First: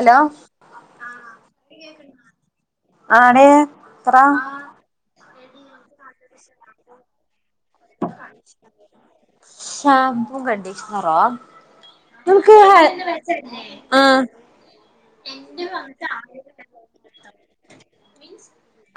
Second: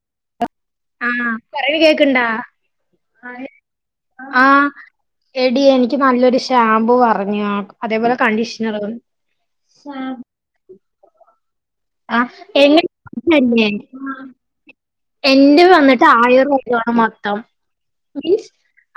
Hello ആ പറയൂ കേക്ണ്ടോ. ആടേ പറ [inaudible] ആ എടീ, എനിക്ക് നല്ലൊരു ശാമ്പൂ പർഞ്ഞാ അതേപോലെ കണ്ടീഷ്ണർ മ്പും കണ്ടീഷ്ണറാ നമ്ക്ക് എങ്ങനെ [unintelligible] തന്നെ ആ എന്റെ വെന്നിട്ട് ആയിറോപ്യാണ് മൊത്തം മീൻ സ്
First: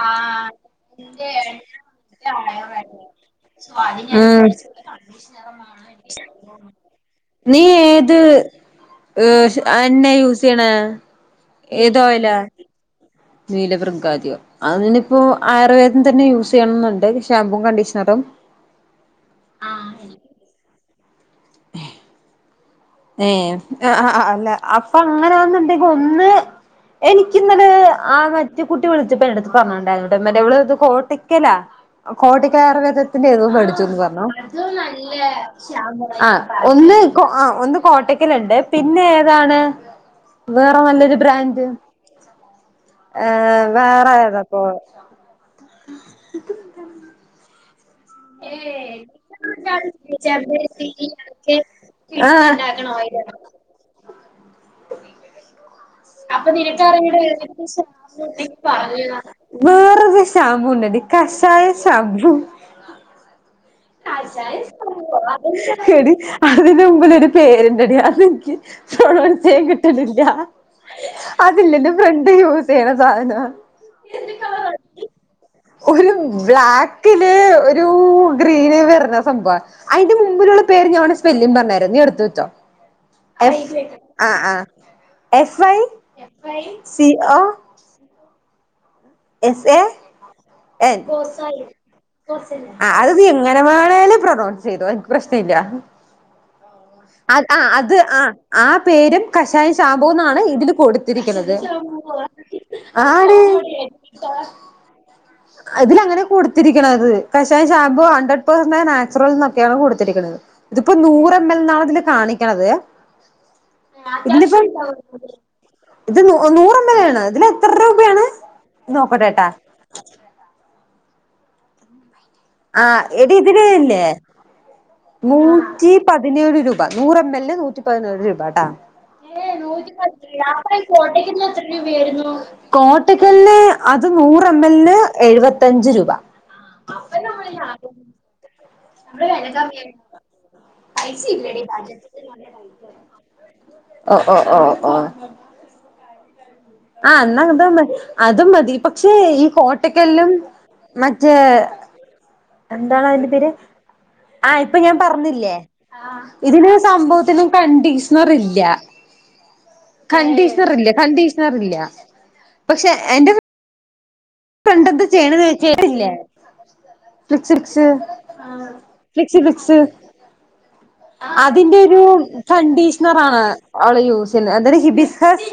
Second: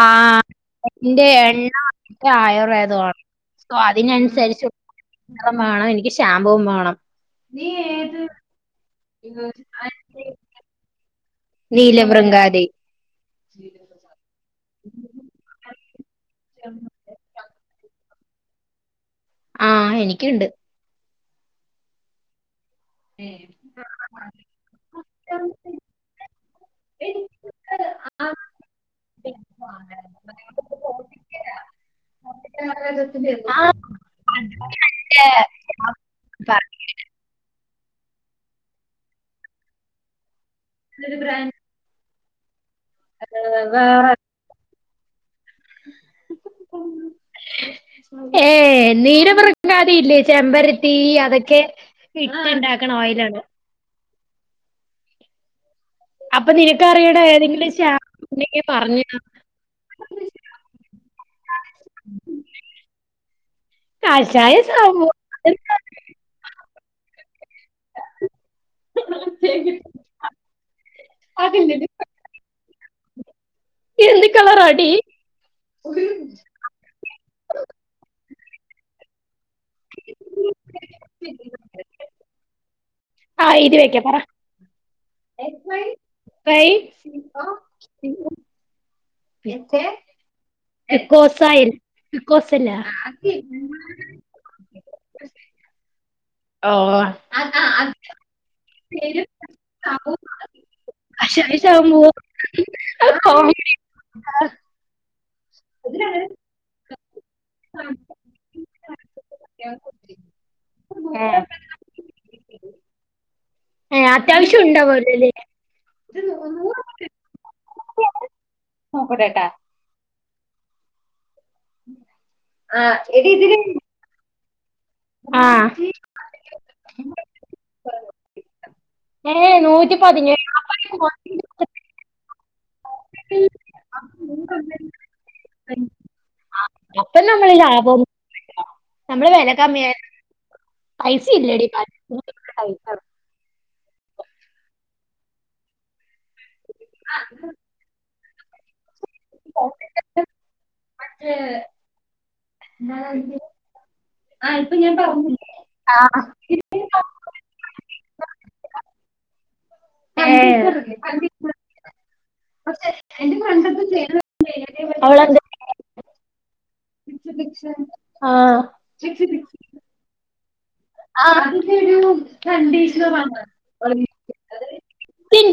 ആ എന്റെ എണ്ണം [unintelligible] ആയുർവേദാണ് ഊഹ് ഉം വേണം എനിക്ക് ഷാമ്പൂവും വേണം [inaudible] നീ, ഏത്! ഉഹ് എണ്ണേ യൂസെയ്യണെ? നീലവൃംഗാദി നീലവൃഗ്യാതിയോ അയിനിപ്പോ ആയുർവേദം തന്നെ യൂസ് ചെയ്യണംന്ന്ണ്ട് ശാമ്പൂ കണ്ടീഷ്ണറും ആഹ ഹെനിക്യൂണ്ട് [inaudible] ഏ! എ അ അഅല്ല അപ്പ അങ്ങനൊന്നുണ്ടെങ്കിൽ ഒന്ന് എനിക്കിന്നെലെ ആ മറ്റെ കുട്ടി വിളിച്ചപ്പോ! എടുത്ത് പറഞ്ഞട്ടുണ്ടായിരുന്നോട്ടാ [unintelligible] ഇത് കോട്ടക്കലാ കോട്ടക്കൽ ആയുർവേദത്തിന്റെ [unintelligible] വേടിച്ചുന്ന് പറഞ്ഞു ആഹ്! ഒന്ന് ആഒന്ന് കോട്ടക്കല്ണ്ട് പിന്നെ ഏതാണ്? വേറെ നല്ലൊരു ബ്രാൻഡ് ഏ വേറെ ഏതാപ്പോ? [unintelligible] ഏഹേ നീലവൃങ്കാതി ഇല്ലേ! ചെമ്പരത്തി അതൊക്കെ ആ ഇട്ടി ഇണ്ടാക്ക്ണ ഓയിലാണ്. അപ്പൊ നിനക്കറിയണ നിനക്ക്റിഞ്ഞൂടെ ഏതെങ്കിലും ഉണ്ടെങ്കി പറഞ്ഞ് [unintelligible] വേറൊരു ശാമ്പുണ്ടെടി കഷായ ഷാബ്രു താ കഷായ സംഭവം [unintelligible] എടിയ് അതിന മുമ്പിലൊരു പേരുണ്ടടി അതെനിക്ക് [unintelligible] കിട്ടിണില്ല അതെന്താ അതില്ലെന്ന് ഫ്രണ്ട് യൂസ് ചെയ്യണ സാധനാ എന്ത് കളറാടി [unintelligible] ഒരു ബ്ലാക്ക് കില് ഒരു ഗ്രീനി വരുന്ന സംഭൻ അയിന്റെ മുമ്പിലുള്ള പേര് ഞാൻ വേണ സ്പെല്ലിം പറഞ്ഞുത്തര നീ എടുത്ത് വെച്ചോ ആ ഇത് വെക്ക പറ ആഹ് ആഹ് F I C O E um S A N പോസൈൻ പോസന്‍ പിക്കോസല്ല ആഹ് അത് നീ എങ്ങനെ വേണാലും പ്രൊനൗൺസ് ചെയ്തോ എനിക്ക് പ്രശ്നം ഇല്ല ഓ അഹ് ആഹ് അത് ആഹ് ആ പേരും കഷായഷാബൂന്നാണ് ഇതില് കൊട് തിരിക്ക്ണത്‌ ശേഷാവുമ്പോ ആരേ ഇതില അങ്ങനെ കൊടുത്തിരിക്കണത് കഷയ ഷാംമ്പൂ അണ്ടർ പേഴ്സണൽ നാച്ചുറൽ ന്നൊക്കെയാണ് കെടുത്തിരിക്കണത് ഇതിപ്പോ നൂറ് എം എൽ ന്നാണ് ഇതില് കാണിക്ക്ണത് ഏ ഇതിലിപ്പോ അത്യാവശ്യം ഉണ്ടാവൂലല്ലേ ഇത് നൂ നൂറമ്പൽ ആണ് ഇതില് എത്ര രൂപയാണ് നോക്കട്ടേട്ടാ ആഹ് എടി ഇതില് ഇല്ലോ നൂറ്റി പതിനേഴ് രൂപ നൂറ് എം എല്ലിന് നൂറ്റി പതിനേഴ് രൂപട്ടാ ഏ ഏഹ് നൂറ്റി പതിനേഴ് നൂറ്റിപതിനേഴ് അപ്പ [unintelligible] എത്ര രൂപയായിരുന്നുകോട്ടക്കല് അത് നൂറ് എം എല്ലിന് എഴുപത്തഞ്ച് രൂപ അപ്പ നമ്മള് ലാഭം നമ്മള് വെല കമ്മിയ പൈസ ഇല്ലടി പറ്റു [inaudible] ഓ ഓ ഓ ഓ ആഹ് എന്നാ അത് അതും മതി പക്ഷെ ഈ കോട്ടക്കെല്ലും മറ്റേ എന്താണ് അതിന്റെ പേര് ആഹ് ഇപ്പൊ ഞാൻ പറഞ്ഞില്ലേ ഇതിന് സംഭവത്തിന്കണ്ടീഷണർ ഇല്ല ഏ കണ്ടീഷണറില്ലേ കണ്ടീ ക്കാറില്ല പക്ഷേ എന്റെ ഇപ്പണ്ട് അവളെന്ത് ചെയ്യണത് ചെറില്ലേ? [unintelligible] ആ ലിക്സി ഫിക്സ് അതിന്റെരൂ കണ്ടീഷണർ ആണ് അവള് യൂസില്ല എന്താടി ഹിബി സ്കസ്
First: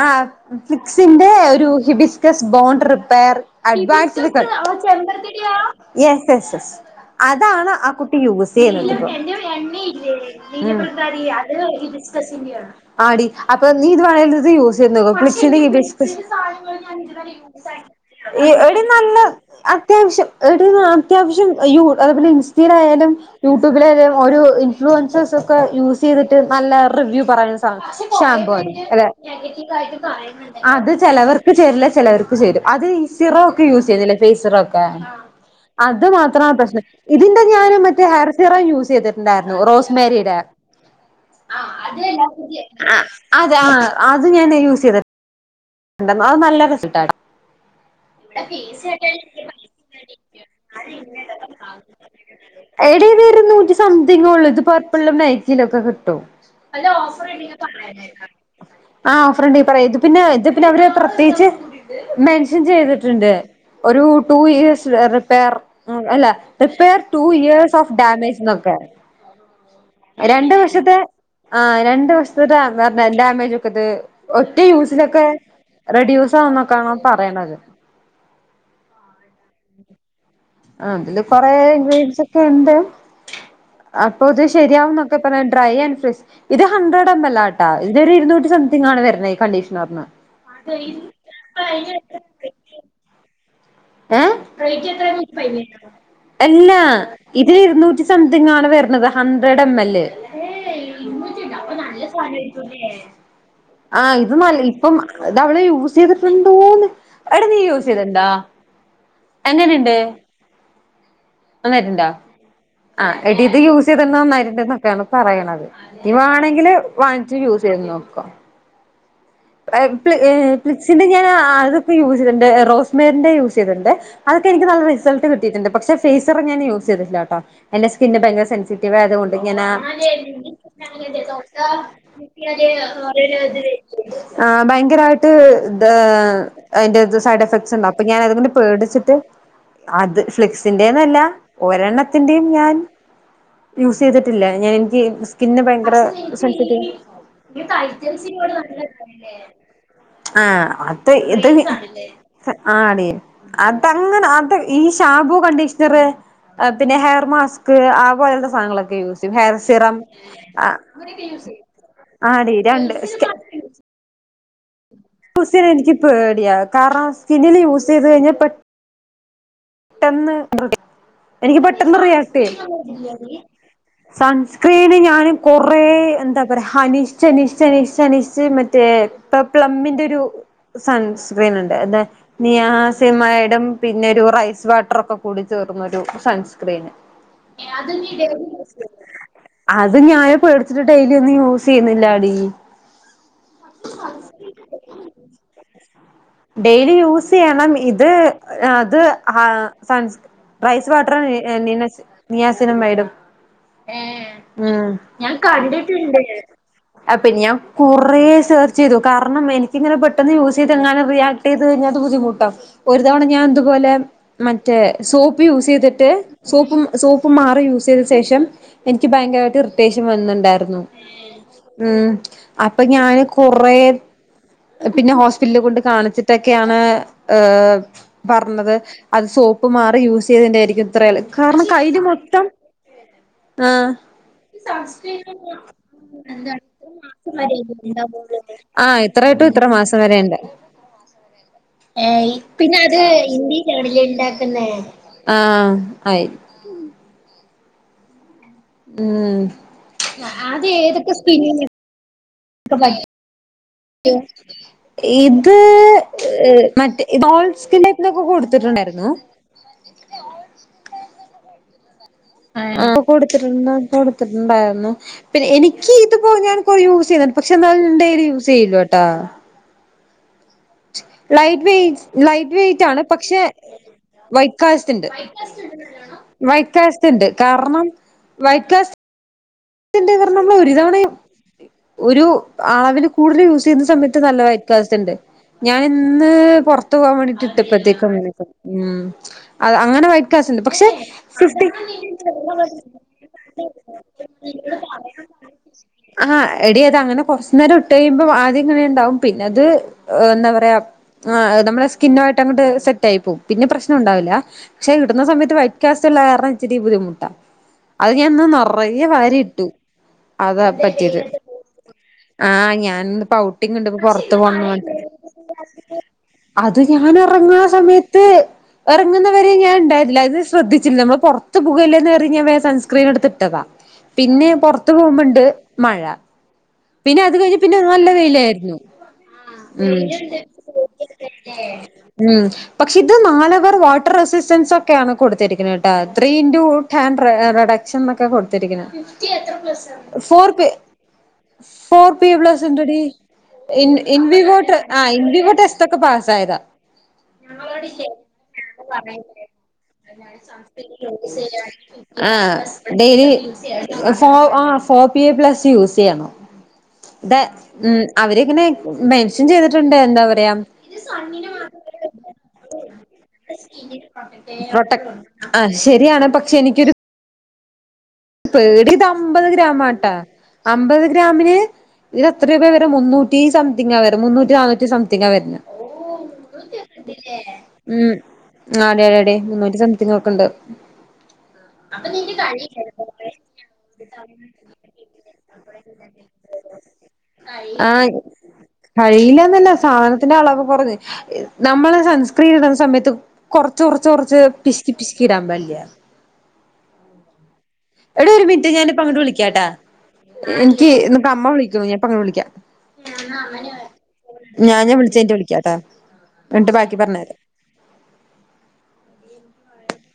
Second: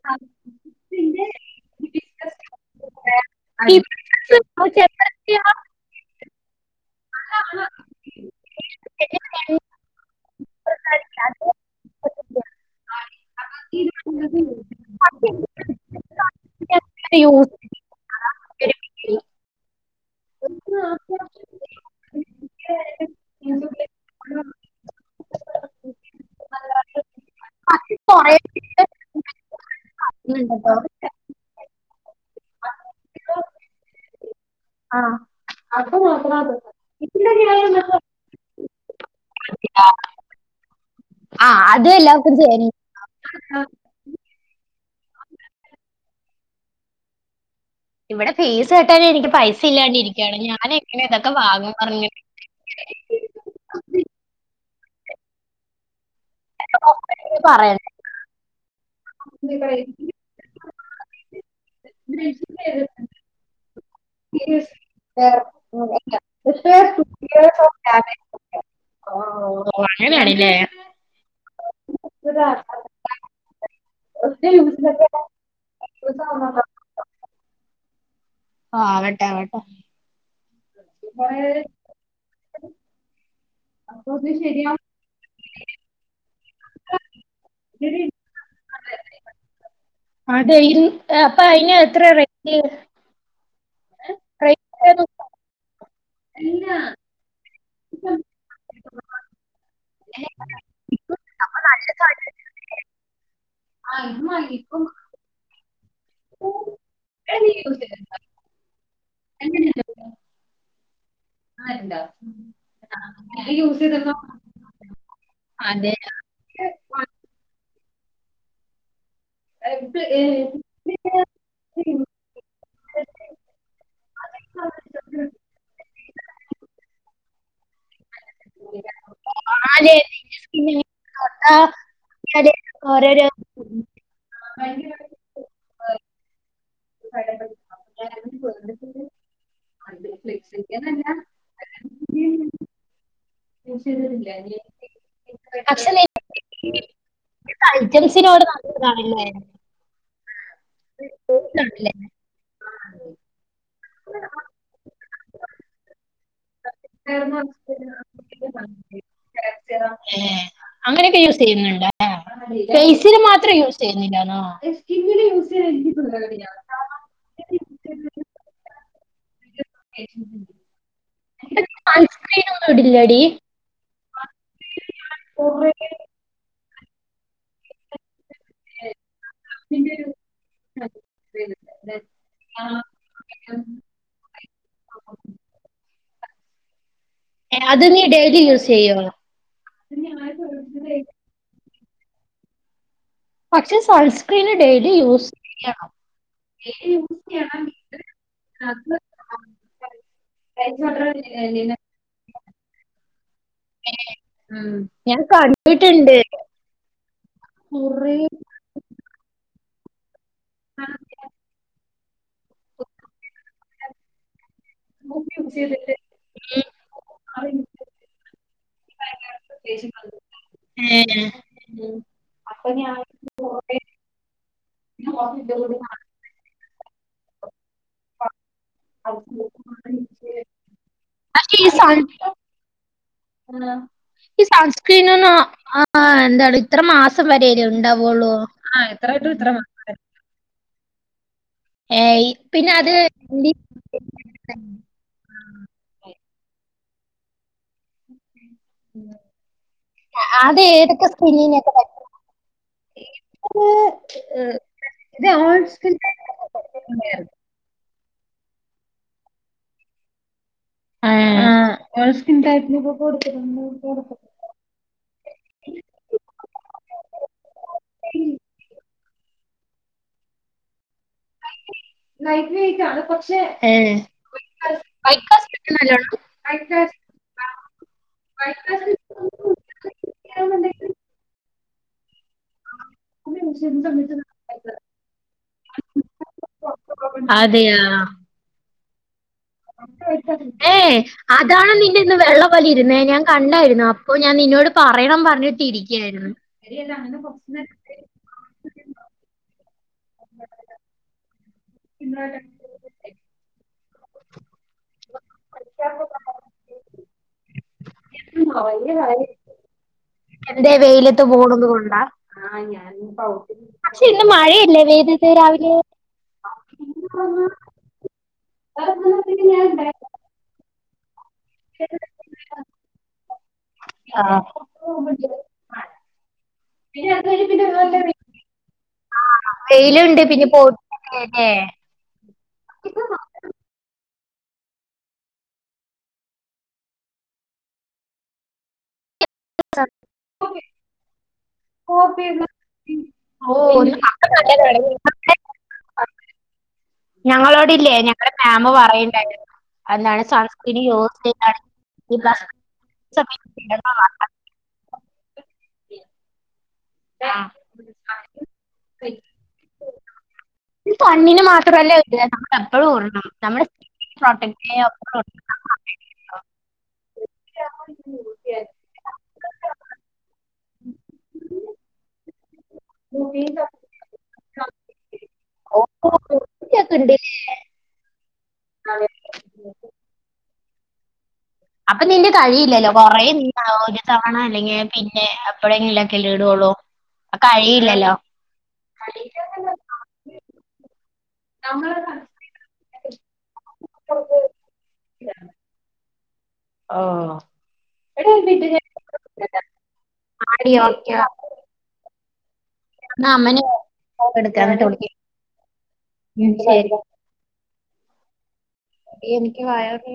ആഹ് ഫ്ലിക്സിന്റെ ഒരു hibiscus bond repair advance yes yes yes അതാണ് ആ കുട്ടി യൂസ് ചെയ്യുന്നത് ചെറുപ്പത്തി നീലഭൃംഗാദി അത് ഈ ഡിസ്കസിന്റെ ആണ് ആടി അപ്പൊ നീ ഇത് വേണങ്കിൽ ഇത് യൂസ് ചെയ്തു നോക്ക് പിച്ചിനീ ഡിസ്കസ് [inaudible] യൂസ് എടി നല്ല അത്യാവശ്യം എടി അത്യാവശ്യം യൂ അത് പിന്നെ ഇൻസ്റ്റെലായാലും യൂട്യൂബിലെലും ഓര് ഇൻഫ്ലുവൻസേസ്ക്കെ യൂസ് ചെയ്തിട്ട് നല്ല റിവ്യൂ പറയ്ണെ ആണ് കൊറേ ഷാംപൂവത് അതെ ണ്ടോ അത് ചെലവർക്ക് ചേരില്ല ചേ ചിലർക്ക് ചേരും അത്ഈ സിറോ ഒക്കെ യൂസ് ചെയ്യുന്നില്ലേ ഫേസ് സിറോ ഒക്കെ ആ അത് മാത്രമാണ് പ്രശ്നം ഇതിന്റെ ഞാനും മറ്റേ ഹെയർ സീറം യൂസ് ചെയ്തിട്ടുണ്ടായിരുന്നു റോസ് മേരിടെ ആ അത് എല്ലാവർക്കും ചെയ്യണം ആഹ് അതെ അത് ഞാൻ യൂസെയ്ത് എന്തന്നള് നല്ല റിസൾട്ട് ആടാ ഇവിടെ ഫേസ് കേട്ടാന്നും എനിക്ക് പൈസ ഇല്ലാണ്ടി ഇരികയാണ് ഞാന്‌ എങ്ങനെ ഇതൊക്കെ വാങ്ങും പറഞ്ഞ് എടി ഇത് ഒരു നൂറ്റി സംതിങ്ങ് ഒള്ളൂ ഇത് പർപ്പിൾ മൈജിലുക്കെ കിട്ടും ഐല് ഓഫർ ഉണ്ടെങ്കിൽ പറയണ്ടേ പറഞ്ഞേര് ആ ഓഫർണ്ടങ്കിൽ പറയാ ഇത് പിന്നെ ഇത് പിന്നെ പ്രത്യേകിച്ച് മെൻഷൻ ചെയ്തിട്ടുണ്ട് ഒരു ടു ഇയസ് റിപ്പയർ അല്ല പക്ഷേ repair two years of damage ന്നൊക്കെ ഓ, അങ്ങനെയാണല്ലേ രണ്ടു വർഷത്തെ ആഹ് രണ്ടു വർഷത്തെ ഡാന്ന് പറഞ്ഞു ഡാമേജ ഒക്കെത് ഒറ്റ യൂസിനൊക്കെ റെഡിയൂസ് ആകുന്നൊക്കാണ് പറയ്ണത് ആഹ ആവട്ടെ ആവട്ടെ ആ അതില് കൊറെ ഇൻഗ്രീഡിയൻസ് ഒക്കെ ഉണ്ട്. അപ്പൊ ഇത് ശരിയാവും എന്നൊക്കെ പറഞ്ഞ ഡ്രൈ ആൻഡ് ഫ്രഷ് ഇത് ഹൺഡ്രഡ് എം എൽ ആ. ആ ഇതൊരു ഇരുന്നൂറ്റി സംതിങ് ആണ് വരുന്ന ഈ കണ്ടീഷ്ണർന് അതെ! ഇൻ അപ്പൊ അയിന് എത്ര റയ്റ്റ്? ഏ റെയിറ്റ് എത്ര എന്ന് പറഞ്ഞു തെരോ? അല്ലാ ഇതിൽ ഇരുന്നൂറ്റി സംതിങ്ങ് ആണ് വരുന്നത് ഹൺഡ്രഡ് എംഎല്ലേ [unintelligible] ആ ഇത് നല്ല ഇപ്പം താ അവൾ യൂസ് ചെയ്തിട്ടുണ്ടോന്ന്. എട നീ യൂസ് ചെയ്തിട്ടുണ്ടാ! എങ്ങനെയുണ്ട്? ആരുണ്ടോ മ് ആ എടീ ഇത് യൂസ് ചെയ്ത് നന്നായിണ്ട് എന്നൊക്കെയാണ് പറയണത് ഇനി വാണെങ്കില് ആ, [unintelligible] വാങ്ങിച്ച് യൂസ് ചെയത് നോക്കോ? എ പ്ളി എ ഫ്ലിക്സിന്റെ ഞാൻ അതൊക്കെ യൂസ് ചെയ്തിട്ടണ്ട് റോസ്മേറിന്റെ യൂസ് ചെയ്തിണ്ട്. അതൊക്കെ എനിക്ക് നല്ല റിസൾട്ട കിട്ടിയിട്ട്‌ണ്ട് പക്ഷെ ഫേസർ ഞാൻ യൂസ് ചെയ്തിട്ടില്ല കേട്ടോ. എന്റെ സ്കിന്ന് ഭയങ്കര സെൻസിറ്റീവ് ആയതുകൊണ്ട് ഞാനാ ആരെ തെ തൊട്ട തൊട്ടാ ഞാന് ഓരോരോ [unintelligible] [inaudible] ആ ഭയങ്കരയിട്ട് ത് അതിന്റെറ ത് സൈഡ് എഫക്ട്സ് ഉണ്ടാകും അപ്പൊ ഞാൻ അതുകൊണ്ട് പേടിച്ചിട്ട് അത് ഫ്ലിക്സിന്റെന്നല്ല ഒരെണ്ണത്തിന്റെയും ഞാൻ യൂസ് ചെയ്തിട്ടില്ല ഞാൻ എനിക്ക് സ്കിന്ന പക്ഷെ ഭയങ്കര സെൻസിറ്റീവ് ഐറ്റംസിനോട് നല്ലതാണല്ലേ ആ അത് ഇത് ഇതാണല്ലേ ആടി അതങ്ങനെ അത ഈ ഷാംമ്പൂ കണ്ടീഷണർ പിന്നെ ഹെയർ മാസ്ക് ആ പോലത്തെ സാധനങ്ങളൊക്കെ യൂസ് ചെയ്യും ഹെയർ സിറം ആ അങ്ങനെയൊക്കെ യൂസ് ചെയ്യുന്നുണ്ട ആടി രണ്ട് ഫേസ്സിന മാത്രം യൂസ് ചെയ്യുന്നില്ലാണോ യൂസ് ചെയ്യാൻ എനിക്ക് പേടിയ കാരണം സ്കിന്നില് യൂസ് ചെയ്ത് കഴിഞ്ഞാൽ പെട്ട പെട്ടെന്ന് എനിക്ക് പെട്ടെന്ന് റിയാക്ട് സൺസ്ക്രീൻ ഒന്നും ഇടില്ലടി ചെയ്യ സൺസ്ക്രീന് ഞാനൻ കുറെേ എന്താ പറയാ അനിഷ്ഠ അനിഷ്ഠനിഷ് അനിഷ മറ്റേ ഇപ്പൊ പ്ലബിന്റെ ഒരു സൺസ്ക്രീൻ ഉണ്ട് അത നിയസിമായിടം പിന്നെ ഒരു റൈസ് ബട്ടറൊക്കെ കൂടി ചേർന്നൊ ഒരു സൺസ്ക്രീന് ഏ അത് നീ ഡെയിലി യൂസ് ചെയ്യോ അത് ഞാൻ പേടിച്ചിട്ട് ഡെലി ഒന്നും യൂസ് ചെയ്യുന്നില്ല അടി പക്ഷെ സൺസ്ക്രീന് ഡെയിലി യൂസ് ചെയ്യണം ഡെയിലി യൂസ് ചെയ്യണം ഇത് അത് ആ സൺ റൈസ് വാട്ടർ നിയസിനും മേഡും ഏ ഉ ഞാൻ കണ്ടിട്ടുണ്ട് അ പിന്നെ ഞാ കുറെേ സെർച്ച് ചെയ്തു കാരണം എനിക്കങ്ങനെ പെട്ടെന്ന് യൂസ് ചെയ്ത് എങ്ങാന് റിയാക്ട് ചെയ്ത് കഴിഞ്ഞാ ബുദ്ധിമുട്ട ഒരു തവണ ഞാൻ ഇതുപോലെ മറ്റേ സോപ്പ് യൂസ് ചെയ്തിട്ട് ഉം സോപ്പ് സോപ്പ് മാറി യൂസ് ചെയ്ത ശേഷം എനിക്ക് ഭയങ്കരമായിട്ട് ഇറിട്ടേഷൻ വന്നണ്ടായിരുന്നു ഏഹ് ഉ അപ്പൊ ഞാന് കുറ പിന്നെ ഹോസ്പിറ്റല കൊണ്ട് കാണിച്ചിട്ട ഇതക്കെയാണ് പറഞ്ഞത് അത് സോപ്പ് മാറി യൂസ് ചെയ്തതിന്റെയാരിക്കും ത്രള് പക്ഷെ കാരണം ഈ സൺ കയ്യില് മൊത്തം ഈ ആഹ സൺസ്ക്രീനൊന്നും ആഹ് എന്താണ് ഇത്ര മാസം വരെയല്ലേ ഉണ്ടാവുള്ളൂ ആഹ ഇത്രായിട്ടും ഇത്ര മാസം വരെുണ്ട് [inaudible] ഏ പിന്നെ അത് ഇന്ദി ച [unintelligible] ഇണ്ടാകുന്നെ ആഹ ആയി ഉം അത് ഏതൊക്കെ [unintelligible] [unintelligible] [unintelligible] ഇത് മറ്റ് ഓൾ സ്കിൻ ടൈപ് ഇന്നൊക്കെ കൊടുത്തിട്ടുണ്ടായിരുന്നു ആ ഓൾ സ്കിൻ ടൈപ്പിനൊക്കെ കൊടുതിട്ടുണ്ട് ഉണ്ടായിരുന്നു പിന്നെ എനിക്ക് ഇത് പോ ഞാൻ കുറേ യൂസ് ചെയ്യുന്നുണ്ട് പക്ഷെ എന്നാ ഡെയിലി യൂസ് ചെയ്ല്ലോ ട്ടോ [inaudible] ലൈറ്റ് വെറ്റ്സ്‌ ലൈറ്റ് വെറ്റ് ആണ് പക്ഷെ ഏഹ് ഏ വൈ കാസ്റ്റ് ഇണ്ട് വൈറ്റ് സ്കിൻ നല്ലോണം വൈകാസ്റ്റ് ഇണ്ട് കാരണം വൈകാസ്റ്റ് [unintelligible] ത്തിന്റെ [unintelligible] നമ്മൾ ഒരു തവണയും ഒരു അളവിൽ കൂടുതൽ യൂസ് ചെയ്യുന്ന സമയത്ത് നല്ല വൈകാസ്റ്റ് ഇണ്ട് ഞാൻ ഇന്ന് പുറത്തു പോവാൻ വേണ്ടിട്ട് അതെയാ ഇട്ടപ്പത്തേക്കങ്ങനക്ക മ് [unintelligible] ഏ അതാണ് നിന്റെ ഇന്ന് വെള്ളം പോലെ ഇരുന്നേ ഞാൻ കണ്ടാർന്നു ഞാൻ നിന്നോട് പറയണം പറഞ്ഞിട്ടിരിക്കയായിരുന്നു [inaudible] കഴിയുമ്പം ആദ്യം ആങ്ങനെണ്ടാവും പിന്നെ അത്‌ എന്താ പറയാ ആ നമ്മളെ സ്കിൻ ടൈപ്പും പിന്നെ പ്രശ്നണ്ടാവൂല പക്ഷെ ഇടുന്ന സമയത്ത് വയ് ക്യാസ്റ്റള്ള കാരണം ഇച്ചിരി ബുദ്ധിമുട്ടാ അത് ഞാൻഇന്ന് നിറയെ വാരി ഇട്ടു അതാ എന്തെ വെയിലത്ത് പോണത് കൊണ്ടാ ആ ആഹ് ഞാൻ ഇന്ന് ഞാനിന്നിപ്പോ ഔട്ടിംഗ് [inaudible] ഉണ്ട് പക്ഷെ ഇന്ന് മഴയല്ലേ പെയ്തത് രാവിലെ അത് ഞാൻ ഇറങ്ങുന്ന സമയത്ത് ഇറങ്ങുന്നവരെ ഞാൻ ഉണ്ടായിരില്ല അത് ശ്രദ്ധിച്ചില്ല നമ്മൾ പുറത്ത് പോകെല്ലേന്ന് കരുതി ഞാൻ വേഗം സൺസ്ക്രീൻ ഇട്ത് ഇട്ടതാ ആഹ് പിന്നെ പുറത്തു പോകുമ്പണ്ട് മഴ പിന്നെ അത് കഴിഞ്ഞ പിന്നെ നല്ല വെയിലായിരുന്നു മ് വെയിലുണ്ട് പിന്നെ പോയിട്ടില്ലേ മ് [inaudible] പക്ഷെ ഇത് നാല് ഹവർ വാട്ടർ റെസിസ്റ്റൻസ് ഒക്കെയാണ് കൊടുത്തിരിക്കുന്നത് കേട്ടാ three in to hand reduction ഒക്കെ കൊടുത്തിരിക്കുന്നെ [inaudible] ഫോർ ഫോർ പി പ്ലസ് ഉണ്ടെടി ഓ ഒരു ഇൻ പിന്നെ ഇൻ കഥ വോട്ടർ ആ ഇൻ നല്ലതാണ്. വോട്ട സ്റ്റ്‌ ക്കെ പാസ്സായതാ ഞങ്ങളോട് ഇല്ലേ ഞങ്ങള മാം പറയിണ്ടായിരുന്നു ഈ ആ പ്ലസ് ഡെയിലി [inaudible] ഫോ ആ four P A plus use ചെയ്യണം ആ താ മ് അവരിങ്ങനെ മെൻഷൻ ചെയ്തിട്ടുണ്ട് എന്താ പറയാ പണ്ണിന് മാത്രല്ല ഇടൽ നമ്മള് എപ്പയും ഇടണം നമ്മടെ [inaudible] പ്രൊട്ടക്റ്റ് ആ ശരിയാണ് പക്ഷെ എനിക്കൊരു പേടി ഇത് അമ്പത് ഗ്രാമാട്ടാ അമ്പത് ഗ്രാമിന് ഇത് എത്ര [unintelligible] വരെ മുന്നൂറ്റി സംതിങ് വരാ മുന്നൂറ്റി നാനൂറ്റി സംതിങ്ങാ വരുന്നെ ഓ, മുന്നൂറ്റി ഇതൊക്കെ ഒക്കെ ഉണ്ട്. ഇണ്ട് അല്ലേ മ് ആദേടിടി ടി മുന്നൂറ്റി സംതിങ് ഒക്കെണ്ട് അപ്പൊ നിന്റെ കഴിയില്ലല്ലോ കൊറേ നീ ഒരു തവണ അല്ലെങ്കിൽ പിന്നെ എപ്പഴെങ്കിലൊക്കെല്ലെ ഇടോള്ളൂ കഴിയില്ലല്ലോ കഴിയില്ലന്നല്ല സാധനത്തിന്റെ അളവ് കുറഞ്ഞ് നമ്മള് സൺസ്ക്രീൻ ഇടുന്ന സമയത്ത് കൊറച്ച് കുറച്ച് കുറച്ച് പിശ്ക്കി പിശ്ക്കി ഇടാൻ പാടില്ല ഓഹ് എടി ഒരു മിനിറ്റ് ഞാന് ഇപ്പൊ അങ്ങട്ട് വിളിക്കാട്ടാ ആടി എനിക്ക് ഓക്കെ ഇപ്പ അമ്മ വിളിക്കുന്നു ഞാൻ ഇപ്പ അങ്ങട്ട് വിളിക്കാ [inaudible] അമ്മന് എടുക്കാൻ ഞാനും [unintelligible] ച് കഴിഞ്ഞിട്ട് വിളിക്കാട്ടാ എന്നിട്ട് ശരി ബാക്കി പറഞ്തരാ എനിക്ക് വയറ്